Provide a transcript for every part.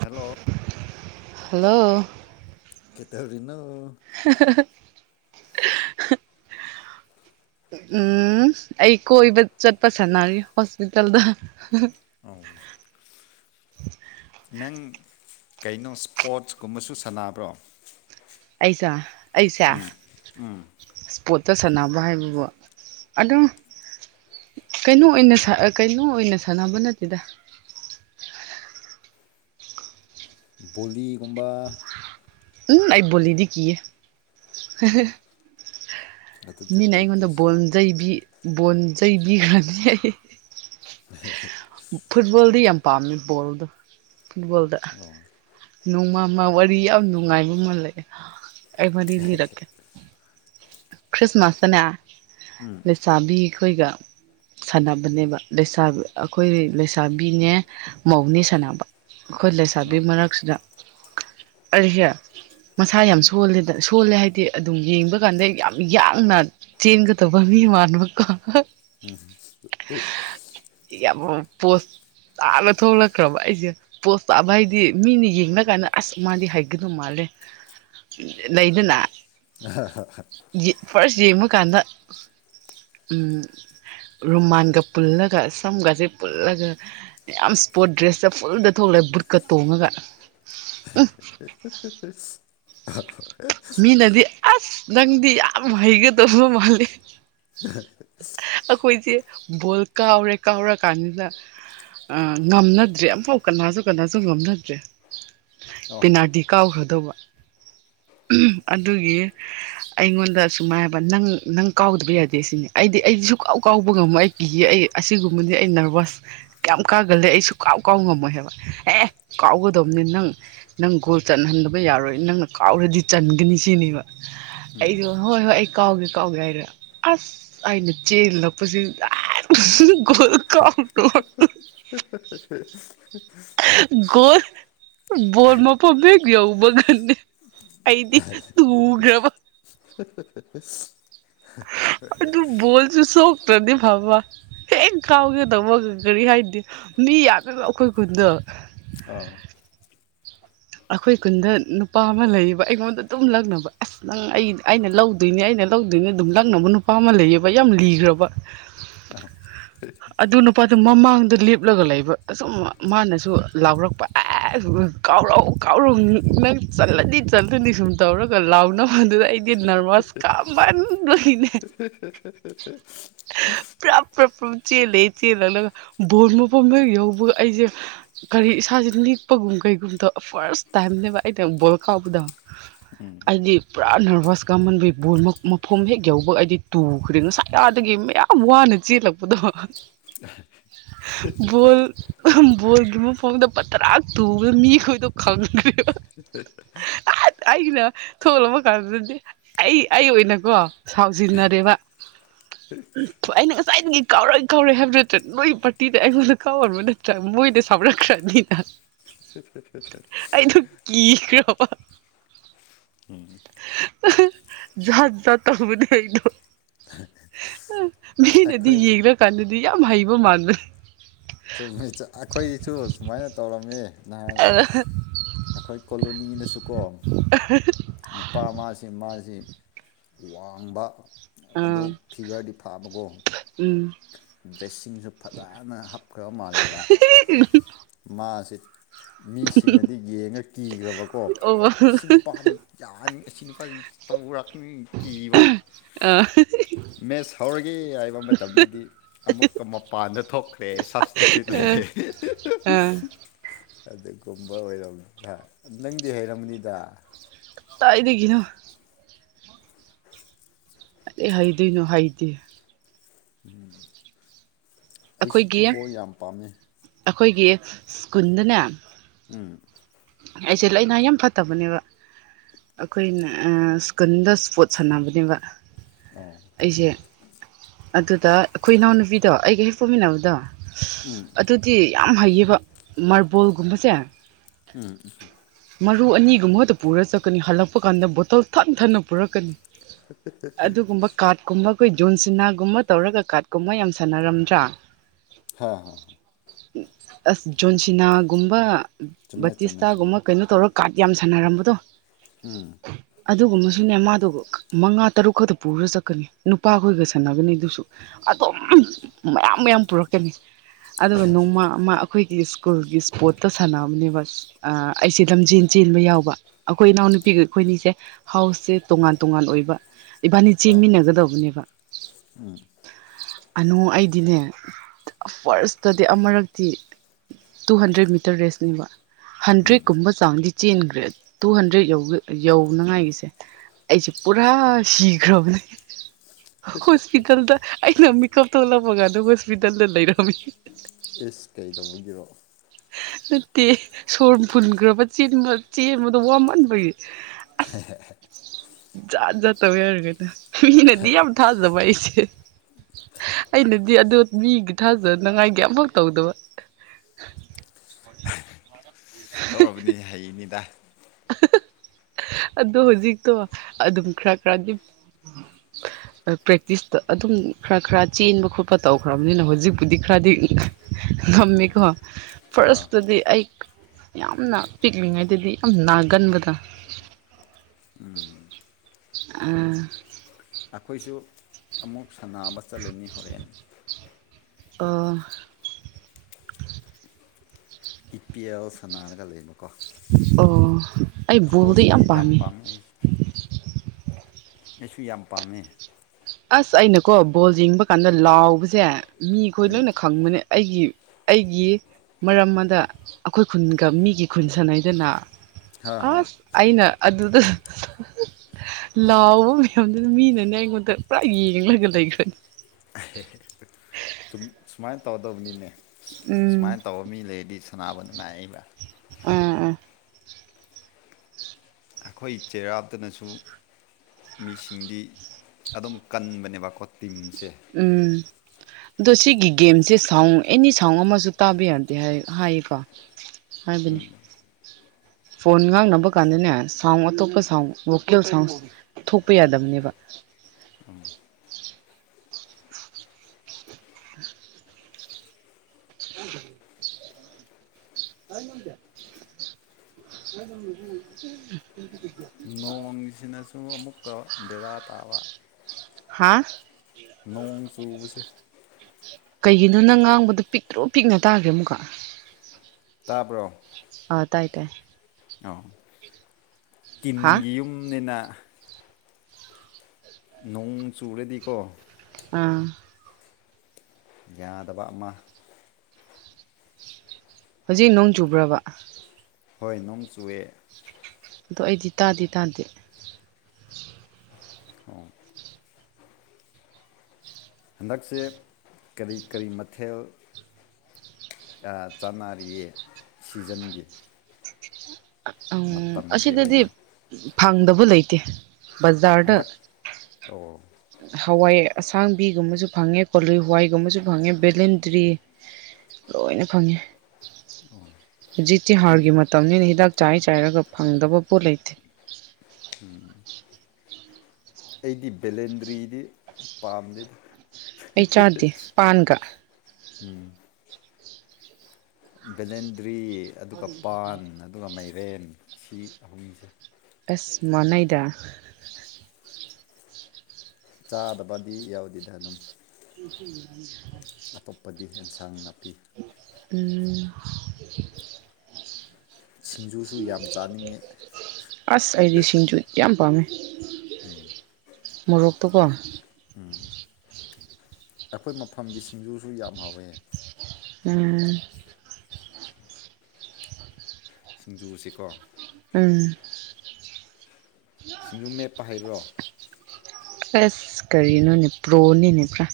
hello hello ꯀꯇꯊꯧꯔꯤ [inaudible] [unintelligible] [inaudible] [unintelligible] ꯎꯝ ꯑꯩ ꯀꯣꯏꯕ ꯆꯠꯄ ꯁꯥꯟꯅꯔꯤꯦ ꯍꯣꯁꯄꯤꯇꯥꯜꯗ ꯑ ꯅꯪ ꯀꯩꯅꯣ ꯏꯁꯄꯣꯔꯠꯁ ꯀꯨꯝꯕꯁꯨ ꯁꯥꯟꯅꯕ꯭ꯔꯣ ꯑꯩꯁ ꯑꯩꯁꯦ ꯄꯣꯠꯇ ꯁꯥꯟꯅꯕ ꯍꯥꯏꯕꯕꯨꯣ ꯑꯗꯣ ꯀꯩꯅꯣ ꯑꯣꯏꯅ ꯀꯩꯅꯣ ꯑꯣꯏꯅ ꯁꯥꯟꯅꯕ ꯅꯠꯇꯦꯗ ꯕꯣꯂꯤꯒꯨꯝꯕ ꯎꯝ ꯑꯩꯕꯣꯜꯂꯤꯗꯤ ꯀ ꯑꯦ ꯑꯗꯨꯗꯤ ꯃꯤꯅ ꯑꯩꯉꯣꯟꯗ ꯀꯩꯀꯩ ꯁꯥꯟꯅ ꯕꯣꯟꯖꯩꯕꯤ ꯣꯟꯖꯩ ꯕꯤꯒ꯭ꯔꯅꯤ ꯍꯥꯏ ꯍ ꯐꯨꯠꯕꯣꯜꯗꯤ ꯌꯥꯝ ꯄꯥꯝꯃꯦ ꯕꯣꯜꯗ ꯐꯨꯠꯕꯣꯜꯗ ꯑꯣ ꯅꯣꯡꯃꯃ ꯋꯥꯔꯤ ꯌꯥꯝ ꯅꯨꯡꯉꯥꯏꯕ ꯑꯃ ꯂꯩꯑꯦ ꯑꯩ ꯃꯔꯤ ꯂꯤꯔꯛꯀꯦ ꯈ꯭ꯔꯤꯁꯃꯥꯁꯇꯅꯦ ꯂꯩꯁꯥꯕꯤ ꯑꯩꯈꯣꯏꯒ ꯁꯥꯟꯅꯕꯅꯦꯕ ꯂꯩꯁꯕꯤ ꯑꯩꯈꯣꯏ ꯂꯩꯁꯥꯕꯤꯅꯦ ꯃꯧꯅꯤ ꯁꯥꯟꯅꯕ ꯍꯣꯏꯂꯦꯁꯥꯕꯤ ꯑꯣ ꯃꯔꯅꯥꯛ ꯑꯔꯤꯍꯦ ꯃꯁꯥ ꯌꯥꯝ ꯁꯣꯜꯂꯤꯦꯗ ꯊꯣꯜꯂꯦ ꯍꯥꯏꯗꯤ ꯑꯗꯨꯝ ꯌꯦꯡꯕ ꯀꯥꯟꯗ ꯌꯥꯝ ꯌꯥꯡꯅ ꯆꯦꯟꯒꯗꯕ ꯃꯤ ꯃꯅꯕꯀꯣ ꯎꯝ ꯌꯥꯝ ꯄꯣꯁ ꯇꯥꯅ ꯊꯣꯛꯂꯛꯈ꯭ꯔꯕ ꯑꯩꯁꯦ ꯄꯣꯠ ꯇꯥꯕ ꯍꯥꯏꯗꯤ ꯃꯤꯅ ꯌꯦꯡꯅꯕ ꯀꯥꯟꯗ ꯑꯁ ꯃꯥꯗꯤ ꯍꯥꯏꯒꯗꯧ ꯃꯥꯜꯂꯦ ꯂꯩꯗꯅ ꯍꯥ ꯍꯥ ꯌꯦꯡꯉꯨ ꯀꯥꯟꯗ ꯎꯝ ꯔꯨꯃꯥꯟꯒ ꯄꯨꯜꯂꯒ ꯁꯝꯒꯁꯦ ꯄꯨꯜꯂꯒ ꯌꯥꯝ ꯏꯁꯄꯣꯔꯠ ꯗ꯭ꯔꯦꯁꯇ ꯐꯨꯜꯗ ꯊꯣꯛꯂꯛꯑꯦ ꯕꯨꯔꯀ ꯇꯣꯡꯉꯒ [inaudible] [unintelligible] ꯃꯤꯅꯗꯤ ꯑꯁ ꯅꯪꯗꯤ ꯌꯥꯝ ꯍꯩꯒꯗꯧꯕ ꯃꯥꯂꯦ ꯍ ꯑꯩꯈꯣꯏꯁꯦ ꯕꯣꯜ ꯀꯥꯎꯔꯦ ꯀꯥꯎꯔꯀꯥꯟꯅꯤꯗ ꯉꯝꯅꯗ꯭ꯔꯦ ꯑꯃꯝꯐꯥꯎ ꯀꯅꯥꯁꯨ ꯀꯅꯥꯁꯨ ꯉꯝꯅꯗ꯭ꯔꯦ ꯑꯣ ꯄꯤꯅꯥꯗꯤ ꯀꯥꯎꯈ꯭ꯔꯗꯧꯕ [inaudible] [unintelligible] ꯑꯗꯨꯒꯤ ꯑꯩꯉꯣꯟꯗ ꯁꯨꯃꯥꯏ ꯍꯥꯏꯕ ꯅꯪ ꯅꯪ ꯀꯥꯎꯗꯕ ꯌꯥꯗꯦ ꯁꯤꯅꯦ ꯑꯩꯗꯤ ꯑꯩꯗꯤ ꯁꯨꯀꯥꯎ ꯀꯥꯎꯕ ꯉꯝꯝꯕ ꯑꯩ ꯄꯤꯈꯤ ꯑꯩ ꯑꯁꯤꯒꯨꯝꯕꯗꯤ ꯑꯩ ꯅꯔꯚꯁ ꯀꯌꯥꯝ ꯀꯥꯒꯜꯂꯦ ꯑꯩꯁꯨ ꯀꯥꯎ ꯀꯥꯎ ꯉꯝꯃꯣꯏ ꯍꯥꯏꯕ ꯑꯦ ꯀꯥꯎꯒꯗꯕꯅꯤ ꯅꯪ ꯅꯪ ꯒꯣꯜ ꯆꯟꯍꯟꯗꯕ ꯌꯥꯔꯣꯏ ꯅꯪꯅ ꯑꯣꯔꯗꯤ ꯆꯟꯒꯅꯤ ꯁꯤꯅꯦꯕ ꯑꯩꯗꯣ ꯍꯣꯏ ꯍꯣꯏ ꯑꯩ ꯀꯥꯎꯒꯦ ꯀꯥꯎꯒꯦ ꯍꯥꯏꯗ ꯑꯁ ꯑꯩꯅ ꯆꯦꯜꯂꯛꯄꯁꯤ ꯀ [inaudible] [unintelligible] ꯒꯣꯜ ꯕꯣꯜ ꯃꯥꯐꯝ ꯍꯦꯛ ꯌꯧꯕꯒꯅꯦ ꯑꯩꯗꯤ ꯇꯒ꯭ꯔꯕ ꯐ ꯑ ꯑꯗꯨꯨ ꯕꯣꯜꯁꯨ ꯁꯣꯛꯇ꯭ꯔꯗꯤ ꯐꯕ ꯍꯦꯛ ꯀꯥꯎꯒꯗꯧꯕ ꯀꯔꯤ ꯍꯥꯏꯗꯤ ꯃꯤ ꯌꯥꯝꯗꯅ ꯑꯩꯈꯣꯏ ꯈꯨꯟꯗ ꯑꯥ ꯑꯩꯈꯣꯏ ꯈꯨꯟꯗ ꯅꯨꯄꯥ ꯑꯃ ꯂꯩꯌꯦꯕ ꯑꯩꯉꯣꯟꯗ ꯑꯗꯨꯝ ꯂꯛꯅꯕ ꯑꯁ ꯅꯪ ꯑꯩ ꯑꯩꯅ ꯂꯧꯗꯣꯏꯅꯦ ꯑꯩꯅ ꯂꯧꯗꯣꯏꯅꯦ ꯑꯗꯨꯝ ꯂꯛꯅꯕ ꯅꯨꯄꯥ ꯑꯃ ꯂꯩꯌꯦꯕ ꯌꯥꯝ ꯂꯤꯈ꯭ꯔꯕ ꯑꯣ ꯑꯗꯨ ꯅꯨꯄꯥꯗꯨ ꯃꯃꯥꯡ ꯁ ꯗ ꯂ ꯂꯤꯞꯂꯒ ꯂꯩꯕ ꯑꯁꯨꯝ ꯃꯥꯅꯁꯨ ꯂꯥꯎꯔꯛꯄ ꯑꯦ ꯀꯥꯎꯔꯧ ꯀꯥꯎꯔꯣꯡ ꯃ ꯆꯜꯂꯗꯤ ꯆꯠꯂꯗꯤ ꯁꯨꯝ ꯇꯧꯔꯒ ꯂꯥꯎꯅ ꯑꯗꯨꯗ ꯑꯩꯗꯤ ꯅꯔꯚꯁ ꯀꯝꯅꯦ ꯄꯨ꯭ꯔꯞ ꯄꯨ꯭ꯔꯆ ꯂꯩ ꯆꯦꯜꯂꯛꯂꯒ ꯕꯣꯜ ꯃꯐꯝꯗ ꯌꯧꯕꯒ ꯑꯩꯁꯦ ꯀꯔꯤ ꯏꯁꯥꯁꯦ ꯅꯤꯦꯛꯄꯒꯨꯝ ꯀꯩꯒꯨꯝꯕꯗ ꯐꯥꯔꯁ ꯇꯥꯏꯝꯅꯦꯕ ꯑꯩꯅ ꯕꯣꯜ ꯀꯥꯎꯕꯗ ꯍꯥꯏꯗꯤ ꯄꯨꯔꯥ ꯅꯔꯚꯁ ꯀꯥꯃꯟꯕ ꯕꯣꯜ ꯃꯐꯝ ꯍꯦꯛ ꯌꯧꯕ ꯑꯩꯗꯤ ꯇꯨꯈ꯭ꯔꯦ ꯉꯁꯥꯏ ꯑꯗꯒꯤ ꯃꯌꯥꯝ ꯋꯥꯅ ꯆ ꯂꯥꯛꯄꯗ ꯜ ꯌꯕ ꯐꯣꯡꯗ ꯄꯇꯔꯥꯛ ꯇꯨꯕꯒ ꯃꯤꯈꯣꯏꯗꯣ ꯈꯪꯅ ꯑꯩꯅ ꯊꯣꯛꯣꯂꯛꯕ ꯀꯥꯟꯗꯨꯗꯗꯤ ꯑꯩ ꯑꯩ ꯑꯣꯏꯅꯀꯣ ꯁꯥꯎꯖꯤꯟꯅꯔꯦꯕ ꯑꯩꯅ ꯉꯁꯥꯏ ꯀꯥꯎꯔꯣꯏ ꯀꯥꯎꯔꯣꯏ ꯍꯥꯏꯕ ꯅꯠꯇ꯭ꯔ ꯅꯣꯏꯒꯤ ꯄꯥꯔꯇꯤꯗ ꯑꯩꯉꯣꯟꯗ ꯀꯥꯎꯔꯕ ꯅꯠꯇ꯭ꯔ ꯃꯣꯏꯗ ꯁꯥꯎꯔꯛꯈ꯭ꯔꯅꯤꯅ ꯑ ꯑꯩꯩꯅ ꯀ ꯀ꯭ꯔꯕ ꯎꯝ ꯌꯥꯍꯖꯥ ꯇꯧꯗꯤꯩꯅꯣ ꯃꯤꯅꯗꯤ ꯑꯩꯈꯣꯏ ꯌꯦꯡꯈ꯭ꯔꯀꯥꯟꯗꯗꯤ ꯌꯥꯝ ꯍꯩꯕ ꯃꯥꯟꯕꯅꯤ ꯆꯨꯝꯃꯤ ꯅꯥꯏ ꯑꯥ ꯑꯈꯣꯏ ꯀꯣ ꯆꯀꯣꯟ ꯅꯨꯄꯥ ꯃꯥꯁꯤ ꯃꯥꯁꯤ ꯋꯥꯡꯕ ꯑꯗꯣ ꯐꯤꯒꯔꯗꯤ ꯐꯥꯕꯀꯣ ꯎꯝ ꯗ꯭ꯔꯦꯁꯁꯤꯡꯁꯨ ꯐꯖꯅ ꯍꯥꯞꯈ꯭ꯔꯕ ꯃꯥꯜꯂꯦꯕ ꯃꯥꯁꯤ ꯃꯤꯁꯤꯡꯅꯗꯤ ꯌꯦꯡꯉ ꯀꯤꯈ꯭ꯔꯕꯀꯣ ꯑꯣ ꯑꯥ ꯏꯁꯤꯡ ꯄꯥꯗ ꯑꯁꯤ ꯅꯨꯄꯥꯁꯤ ꯇꯔꯛꯅꯤ ꯀꯤꯕ ꯃꯦꯠꯁ ꯍꯧꯔꯒꯦ ꯍꯥꯏꯕ ꯃꯇꯝꯗꯗꯤ ꯑꯃꯨꯛꯀ ꯃꯄꯥꯟꯗ ꯊꯣꯛꯈ꯭ꯔꯦ ꯁꯞꯁꯇꯤꯇ꯭ꯌꯨꯠ ꯂꯩꯔꯦ ꯍ ꯑ ꯑꯗꯨꯒꯨꯝꯕ ꯑꯣꯏꯔꯝ ꯅꯪꯗꯤ ꯍꯩꯔꯝꯅꯤꯗ ꯇꯥꯏꯗꯦꯒꯅꯣ ꯑꯩ ꯍꯩꯗꯣꯏꯅꯣ ꯍꯩꯗꯤꯦ ꯎꯝ ꯑꯩꯁꯨ ꯑꯩꯈꯣꯏꯒꯤ ꯐꯨꯠꯕꯣꯜ ꯌꯥꯝ ꯄꯥꯝꯃꯦ ꯑꯩꯈꯣꯏꯒꯤ ꯁ꯭ꯀꯨꯜꯗꯅꯦ ꯎꯝ ꯑꯩꯁꯦ ꯂꯥꯏꯅꯥ ꯌꯥꯝ ꯐꯠꯇꯕꯅꯦꯕ ꯑꯩꯈꯣꯏꯅ ꯁ꯭ꯀꯨꯟꯗ ꯏꯁꯄꯣꯔꯠ ꯁꯥꯟꯅꯕꯅꯦꯕ ꯑꯥ ꯑꯩꯁꯦ ꯑꯗꯨꯗ ꯑꯩꯈꯣꯏ ꯏꯅꯥꯎꯅꯨꯄꯤꯗꯣ ꯑꯩꯒ ꯍꯦꯛ ꯐꯣꯛꯃꯤꯟꯅꯕꯗꯣ ꯑꯗꯨꯗꯤ ꯌꯥꯝ ꯍꯩꯌꯦꯕ ꯃꯥꯔꯕꯣꯜꯒꯨꯝꯕꯁꯦ ꯎꯝ ꯎꯝ ꯃꯔꯨ ꯑꯅꯤꯒꯨꯝꯕꯗ ꯄꯨꯔ ꯆꯠꯀꯅꯤ ꯍꯜꯂꯛꯄ ꯀꯥꯟꯗ ꯕꯣꯇꯜ ꯊꯟ ꯊꯟꯅ ꯄꯨꯔꯛꯀꯅꯤ ꯑꯗꯨꯒꯨꯝꯕ ꯀꯥꯔꯠꯀꯨꯝꯕ ꯑꯩꯈꯣꯏ ꯖꯨꯣꯟ ꯁꯤꯅꯥꯒꯨꯝꯕ ꯇꯧꯔꯒ ꯀꯥꯔꯠꯀꯨꯝꯕ ꯌꯥꯝ ꯁꯥꯟꯅꯔꯝꯗ꯭ꯔꯥ ꯍꯥ ꯍ ꯑꯁ ꯖꯣꯟꯁꯤꯅꯥꯒꯨꯝꯕ ꯆꯨꯝꯃꯦꯠ ꯇꯤꯁꯇꯥꯒꯨꯝꯕ ꯀꯩꯅꯣ ꯇꯧꯔꯒ ꯀꯥꯔꯠ ꯌꯥꯝ ꯁꯥꯟꯅꯔꯝꯕꯗꯣ ꯑꯗꯨꯒꯨꯝꯕꯁꯨꯅꯦ ꯃꯥꯗꯣ ꯃꯉꯥ ꯇꯔꯨꯛ ꯈꯛꯇ ꯄꯨꯔ ꯆꯠꯀꯅꯤ ꯅꯨꯄꯥꯈꯣꯏꯒ ꯁꯥꯟꯅꯒꯅꯤ ꯑꯗꯨꯁꯨ ꯑꯗꯨꯝ ꯃꯌꯥꯝ ꯃꯌꯥꯝ ꯄꯨꯔꯛꯀꯅꯤ ꯑꯗꯨꯒ ꯅꯣꯡꯃ ꯑꯃ ꯑꯩꯈꯣꯏꯒꯤ ꯁ꯭ꯀꯨꯜꯒꯤ ꯏꯁꯄꯣꯔꯠꯇ ꯁꯥꯟꯅꯕꯅꯦ ꯕꯁ ꯑꯩꯁꯦ ꯂꯝꯖꯦꯟ ꯆꯦꯟꯕ ꯌꯥꯎꯕ ꯑꯩꯈꯣꯏ ꯏꯅꯥꯎꯅꯨꯄꯤꯒ ꯑꯩꯈꯣꯏꯅꯤꯁꯦ ꯍꯥꯎꯁꯁꯦ ꯇꯣꯉꯥꯟ ꯇꯣꯉꯥꯟ ꯑꯣꯏ ꯏꯕꯥꯅꯤ ꯑꯥ ꯆꯦꯟꯃꯤꯟꯅꯒꯗꯧꯕꯅꯦꯕ ꯑꯅ ꯑꯩꯗꯤꯅꯦ ꯐꯥꯔꯁꯇꯗꯤ ꯑꯃꯨꯔꯛꯇꯤ ꯇꯨ ꯍꯟꯗ꯭ꯔꯦꯗ ꯃꯤꯇꯔ ꯔꯦꯁꯅꯦꯕ ꯍꯟꯗ꯭ꯔꯦꯠꯀꯨꯝꯕ ꯆꯥꯡꯗꯤ ꯆꯦꯟꯈ꯭ꯔꯦ ꯇꯨ ꯍꯟꯗ꯭ꯔꯦꯗ ꯌꯧꯅꯉꯥꯏꯒꯤꯁꯦ ꯑꯩꯁꯦ ꯄꯨꯔꯥ ꯁꯤꯈ꯭ꯔꯕꯅꯦ ꯍꯣꯁꯄꯤꯇꯥꯜꯗ ꯑꯩꯅ ꯃꯤꯀꯞ ꯇꯧꯂꯝꯃꯒꯥꯟꯗ ꯍꯣꯁꯄꯤꯇꯥꯜꯗ ꯂꯩꯔꯝꯃꯤ ꯑꯦꯁ ꯀꯩ ꯇꯧꯕꯒꯤꯔꯣ ꯅꯠꯇꯦ ꯁꯣꯔ ꯐꯨꯟꯈ꯭ꯔꯕꯕ ꯆꯦꯟꯕꯗꯣ ꯋꯥꯃꯟꯕꯒꯤ [unintelligible] ꯖꯥꯠ ꯖꯠꯠꯇꯧ ꯌꯥꯔꯒꯦꯗ ꯃꯤꯅꯗꯤ ꯌꯥꯝ ꯊꯥꯖꯕ ꯑꯩꯁꯦ ꯎꯝ [unintelligible] ꯑꯩꯅꯗꯤ ꯑꯣ ꯃꯤꯒꯤ ꯊꯥꯖꯅꯉꯥꯏ ꯀꯌꯥꯐꯛ ꯇꯧꯗꯕ ꯇꯧꯔꯕꯅꯤ ꯍꯩꯅꯤꯗ ꯑꯗꯣ ꯍꯧꯖꯤꯛꯇꯣ ꯑꯗꯨꯝ ꯈꯔ ꯈꯔꯗꯤ ꯌꯥ [unintelligible] ꯄ꯭ꯔꯦꯛꯇꯤꯁꯇ ꯑꯗꯨꯝ ꯈꯔ ꯈꯔ ꯆꯦꯟꯕ ꯈꯣꯠꯄ ꯇꯧꯈ꯭ꯔꯕꯅꯤꯅ ꯍꯧꯖꯤꯛꯄꯨꯗꯤ ꯈꯔꯗꯤ ꯉꯝꯃꯦꯀꯣ ꯍꯥ ꯍꯥ ꯐꯥꯔꯁꯇꯨꯗꯤ ꯑꯩ ꯌꯥꯝꯅ ꯄꯤꯛꯂꯤꯉꯩꯗꯗꯤ ꯑ ꯅꯥꯒꯟꯕꯗꯥ ꯑꯩꯈꯣꯏꯁꯨ ꯑꯃꯨꯛ ꯁꯥꯟꯅꯕ ꯆꯠꯂꯅꯤ ꯍꯣꯔꯦꯟ ꯑ ꯏ ꯄꯤ ꯑꯦꯜ ꯁꯅꯥꯔꯒ ꯂꯩꯕꯀꯣ ꯑꯣ ꯑꯩ ꯜꯗ ꯐꯨꯠꯕꯣꯜꯁꯤꯗꯤ ꯌꯥꯝ ꯌꯥꯝꯄꯥꯥꯝꯃꯦ ꯄꯥꯝꯃꯦ ꯑꯩ ꯑꯩꯁꯨ ꯌꯥꯝ ꯄꯥꯝꯃꯦ ꯑꯁ ꯑꯩꯅꯀꯣ ꯕꯣꯜ ꯌꯦꯡꯕ ꯀꯥꯟꯗ ꯂꯥꯎꯕꯁꯦ ꯃꯤꯈꯣꯏ ꯂꯣꯏꯅ ꯈꯪꯕꯅꯦ ꯑꯩꯒꯤ ꯑꯩꯒꯤ ꯃꯔꯝ ꯑꯃꯗ ꯑꯩꯈꯣꯏ ꯈꯨꯟꯒ ꯃꯤꯒꯤ ꯈꯨꯟꯁꯅꯩꯗꯅ ꯍꯥ ꯑ ꯍꯥ ꯑꯏꯩꯅ ꯑꯗꯨ ꯂꯥꯎꯕ ꯃꯌꯥꯝꯗꯨꯅ ꯃꯤꯅꯅꯦ ꯑꯩꯉꯣꯟꯗ ꯄ꯭ꯔꯥ ꯌꯦꯡ ꯂꯩꯒ ꯂꯩꯈ꯭ꯔꯦ ꯁꯨꯃꯥꯏꯅ ꯇꯧꯗꯕꯅꯤꯅꯦ ꯎꯝ ꯁꯨꯃꯥꯏꯅ ꯇꯧꯕ ꯃꯤ ꯂꯩꯔꯗꯤ ꯁꯅꯥꯅꯕꯗꯅ ꯑꯩꯕ ꯑꯥ ꯑꯥ ꯑꯩꯈꯣꯏ ꯆꯩꯔꯥꯛꯇꯅꯁꯨ ꯃꯤꯁꯤꯡꯗꯤ ꯑꯗꯨꯝ ꯀꯟꯕꯅꯦꯕꯀꯣ ꯇꯤꯟꯁꯦ ꯎꯝ ꯑꯗꯣ ꯁꯤꯒꯤ ꯒꯦꯝꯁꯦ ꯁꯥꯎꯟ ꯑꯦꯅꯤ ꯁꯥꯎꯟ ꯑꯃꯁꯨ ꯇꯥꯕ ꯌꯥꯗꯦ ꯍꯥꯏꯌꯦꯀꯣ ꯍꯥꯏꯕꯅꯦ ꯐꯣꯟ ꯉꯥꯡꯅꯕ ꯀꯥꯟꯗꯅꯦ ꯁꯥꯎꯟ ꯑꯇꯣꯞꯄ ꯁꯥꯎꯟ ꯚꯣꯀꯦꯜ ꯁꯥꯎꯟ ꯊꯣꯛꯄ ꯌꯥꯗꯕꯅꯦꯕ ꯎ ꯎ ꯑ ꯌꯇ [unintelligible] ꯁꯤꯅꯁꯨ ꯑꯃꯨꯛꯀ ꯕꯦꯔꯥ ꯇꯥꯕ ꯍꯥꯥ ꯅꯣꯡ ꯆꯨꯕꯁꯦ ꯀꯩꯒꯤꯅꯣ ꯅꯪ ꯉꯥꯡꯕꯗꯣ ꯄꯤꯛꯇ꯭ꯔꯣ ꯄꯤꯛꯅ ꯇꯥꯒ꯭ꯔꯦ ꯑꯃꯨꯛꯀ ꯇꯥꯕ꯭ꯔꯣ ꯑ ꯇꯥꯏ ꯇꯥꯏ ꯑ ꯍꯥ ꯇꯤꯟꯒꯤ ꯌꯨꯝꯅꯤꯅ ꯅꯣꯡ ꯆꯨꯔꯗꯤꯀꯣ ꯑꯥ ꯌꯥꯗꯕ ꯃ ꯍꯧꯖꯤꯛ ꯅꯣꯡ ꯆꯨꯕ꯭ꯔꯕ ꯍꯣꯏ ꯅꯣꯡ ꯆꯨꯑꯦ ꯑꯗꯣ ꯑꯩꯗꯤ ꯇꯥꯗꯦ ꯇꯥꯗꯦ ꯑꯣ ꯍꯟꯗꯛꯁꯦ ꯀꯔꯤ ꯀꯔꯤ ꯃꯊꯦꯜ ꯆꯥꯅꯔꯤꯌꯦ ꯁꯤꯖꯟꯒꯤ ꯎꯝ ꯃꯇꯝꯒꯤ ꯑꯁꯤꯗꯗꯤ ꯑꯣꯏꯅ ꯐꯪꯗꯕ ꯂꯩꯇꯦ ꯕꯖꯥꯔꯗ ꯍꯟꯗꯛ ꯑꯣ ꯍꯋꯥꯏ ꯑꯁꯥꯡꯕꯤꯒꯨꯝꯕꯁꯨ ꯐꯪꯉꯦ ꯀꯣꯂꯨ ꯍꯋꯥꯏꯒꯨꯝꯕꯁꯨ ꯐꯪꯉꯦ ꯕꯦꯂꯦꯟꯗ꯭ꯔꯤ ꯂꯣꯏꯅ ꯈꯪꯉꯤ ꯍꯧꯖꯤꯛꯇꯤ ꯑꯩꯗꯤ ꯍꯥꯔꯒꯤ ꯃꯇꯝꯅꯤꯅ ꯍꯤꯗꯥꯛ ꯆꯥꯏ ꯆꯥꯏꯔꯒ ꯐꯪꯗꯕ ꯄꯣꯠ ꯂꯩꯇꯦ ꯎꯝ ꯑꯩꯗꯤ ꯕꯦꯂꯦꯟꯗ꯭ꯔꯤꯗꯤ ꯄꯥꯝꯗꯦ ꯑꯩ ꯆꯥꯗꯦ ꯄꯥꯟꯒ ꯎꯝ ꯚꯦꯂꯦꯟꯗ꯭ꯔꯤ ꯑꯗꯨꯒ ꯄꯥꯟ ꯑꯗꯨꯒ ꯃꯥꯏꯔꯦꯟ ꯑꯁꯤ ꯑꯍꯨꯝꯁꯦ ꯑꯦꯁ ꯃꯅꯩꯗ ꯆꯥꯗꯕꯗꯤ ꯌꯥꯎꯗꯦꯗ ꯑꯗꯨꯝ ꯎ ꯑꯇꯣꯞꯄꯗꯤ ꯑꯦꯟꯁꯥꯡ ꯅꯥ ꯎꯝ ꯁꯤꯡꯖꯨꯁꯨ ꯌꯥꯝ ꯆꯥꯅꯤꯡꯉꯦ ꯑꯁ ꯑꯩꯗꯤ ꯁꯤꯡꯖꯨ ꯌꯥꯝ ꯄꯥꯝꯃꯦ ꯃꯣꯔꯣꯛꯣꯛꯇꯀꯣ ꯑꯩꯈꯣꯏ ꯃꯐꯝꯒꯤ ꯁꯤꯡꯖꯨꯁꯨ ꯌꯥꯝ ꯍꯥꯎꯋꯦ ꯎꯝ ꯁꯤꯡꯖꯨꯁꯤꯀꯣ ꯎꯝ ꯁꯤꯡꯖꯨ ꯃꯦꯠꯄ ꯍꯥꯏꯩꯕ꯭ꯔꯣ ꯑꯁ ꯀꯔꯤꯅꯣꯅꯦ ꯄ꯭ꯔꯣꯅꯤꯅꯦ ꯄꯨꯔꯥ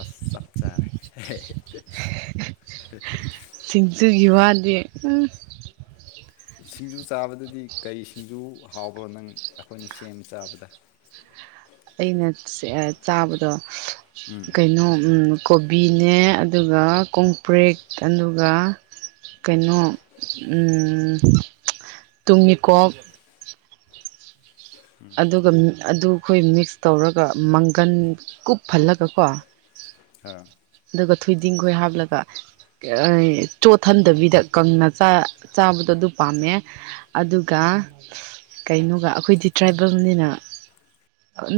ꯑꯁ ꯆꯞ ꯆꯔꯦ ꯁꯤꯁꯤꯡꯆꯣꯏ ꯍꯗ ꯁꯤꯡꯖꯨ ꯆꯥꯕꯗꯗꯤ ꯀꯩ ꯁꯤꯡꯖꯨ ꯍꯥꯎꯕ꯭ꯔꯣ ꯅꯪ ꯑꯩꯈꯣꯏꯅ ꯁꯦꯝ ꯆꯥꯕꯗ ꯑꯩꯅ ꯆꯥꯕꯗꯣ ꯀꯩꯅꯣ ꯀꯣꯕꯤꯅꯦ ꯑꯗꯨꯒ ꯀꯣꯡꯄ꯭ꯔꯦꯛ ꯑꯗꯨꯒ ꯀꯩꯅꯣ ꯇꯨꯡ ꯃꯤꯀꯣꯛ ꯑꯗꯨꯒ ꯑꯗꯨ ꯑꯩꯈꯣꯏ ꯃꯤꯛꯁ ꯇꯧꯔꯒ ꯃꯪꯒꯟ ꯀꯨꯞꯍꯜꯂꯒꯀꯣ ꯑꯥ ꯑꯗꯨꯒ ꯊꯣꯏꯗꯤꯡ ꯈꯣꯏ ꯍꯥꯞꯂꯒ ꯆꯣꯠꯊꯟꯗꯕꯤꯗ ꯀꯪꯅ ꯆꯥꯕꯗꯣ ꯑꯗꯨ ꯄꯥꯝꯃꯦ ꯑꯗꯨꯒ ꯀꯩꯅꯣꯒ ꯑꯩꯈꯣꯏꯗꯤ ꯇ꯭ꯔꯥꯏꯕꯦꯜꯅꯤꯅ ꯑ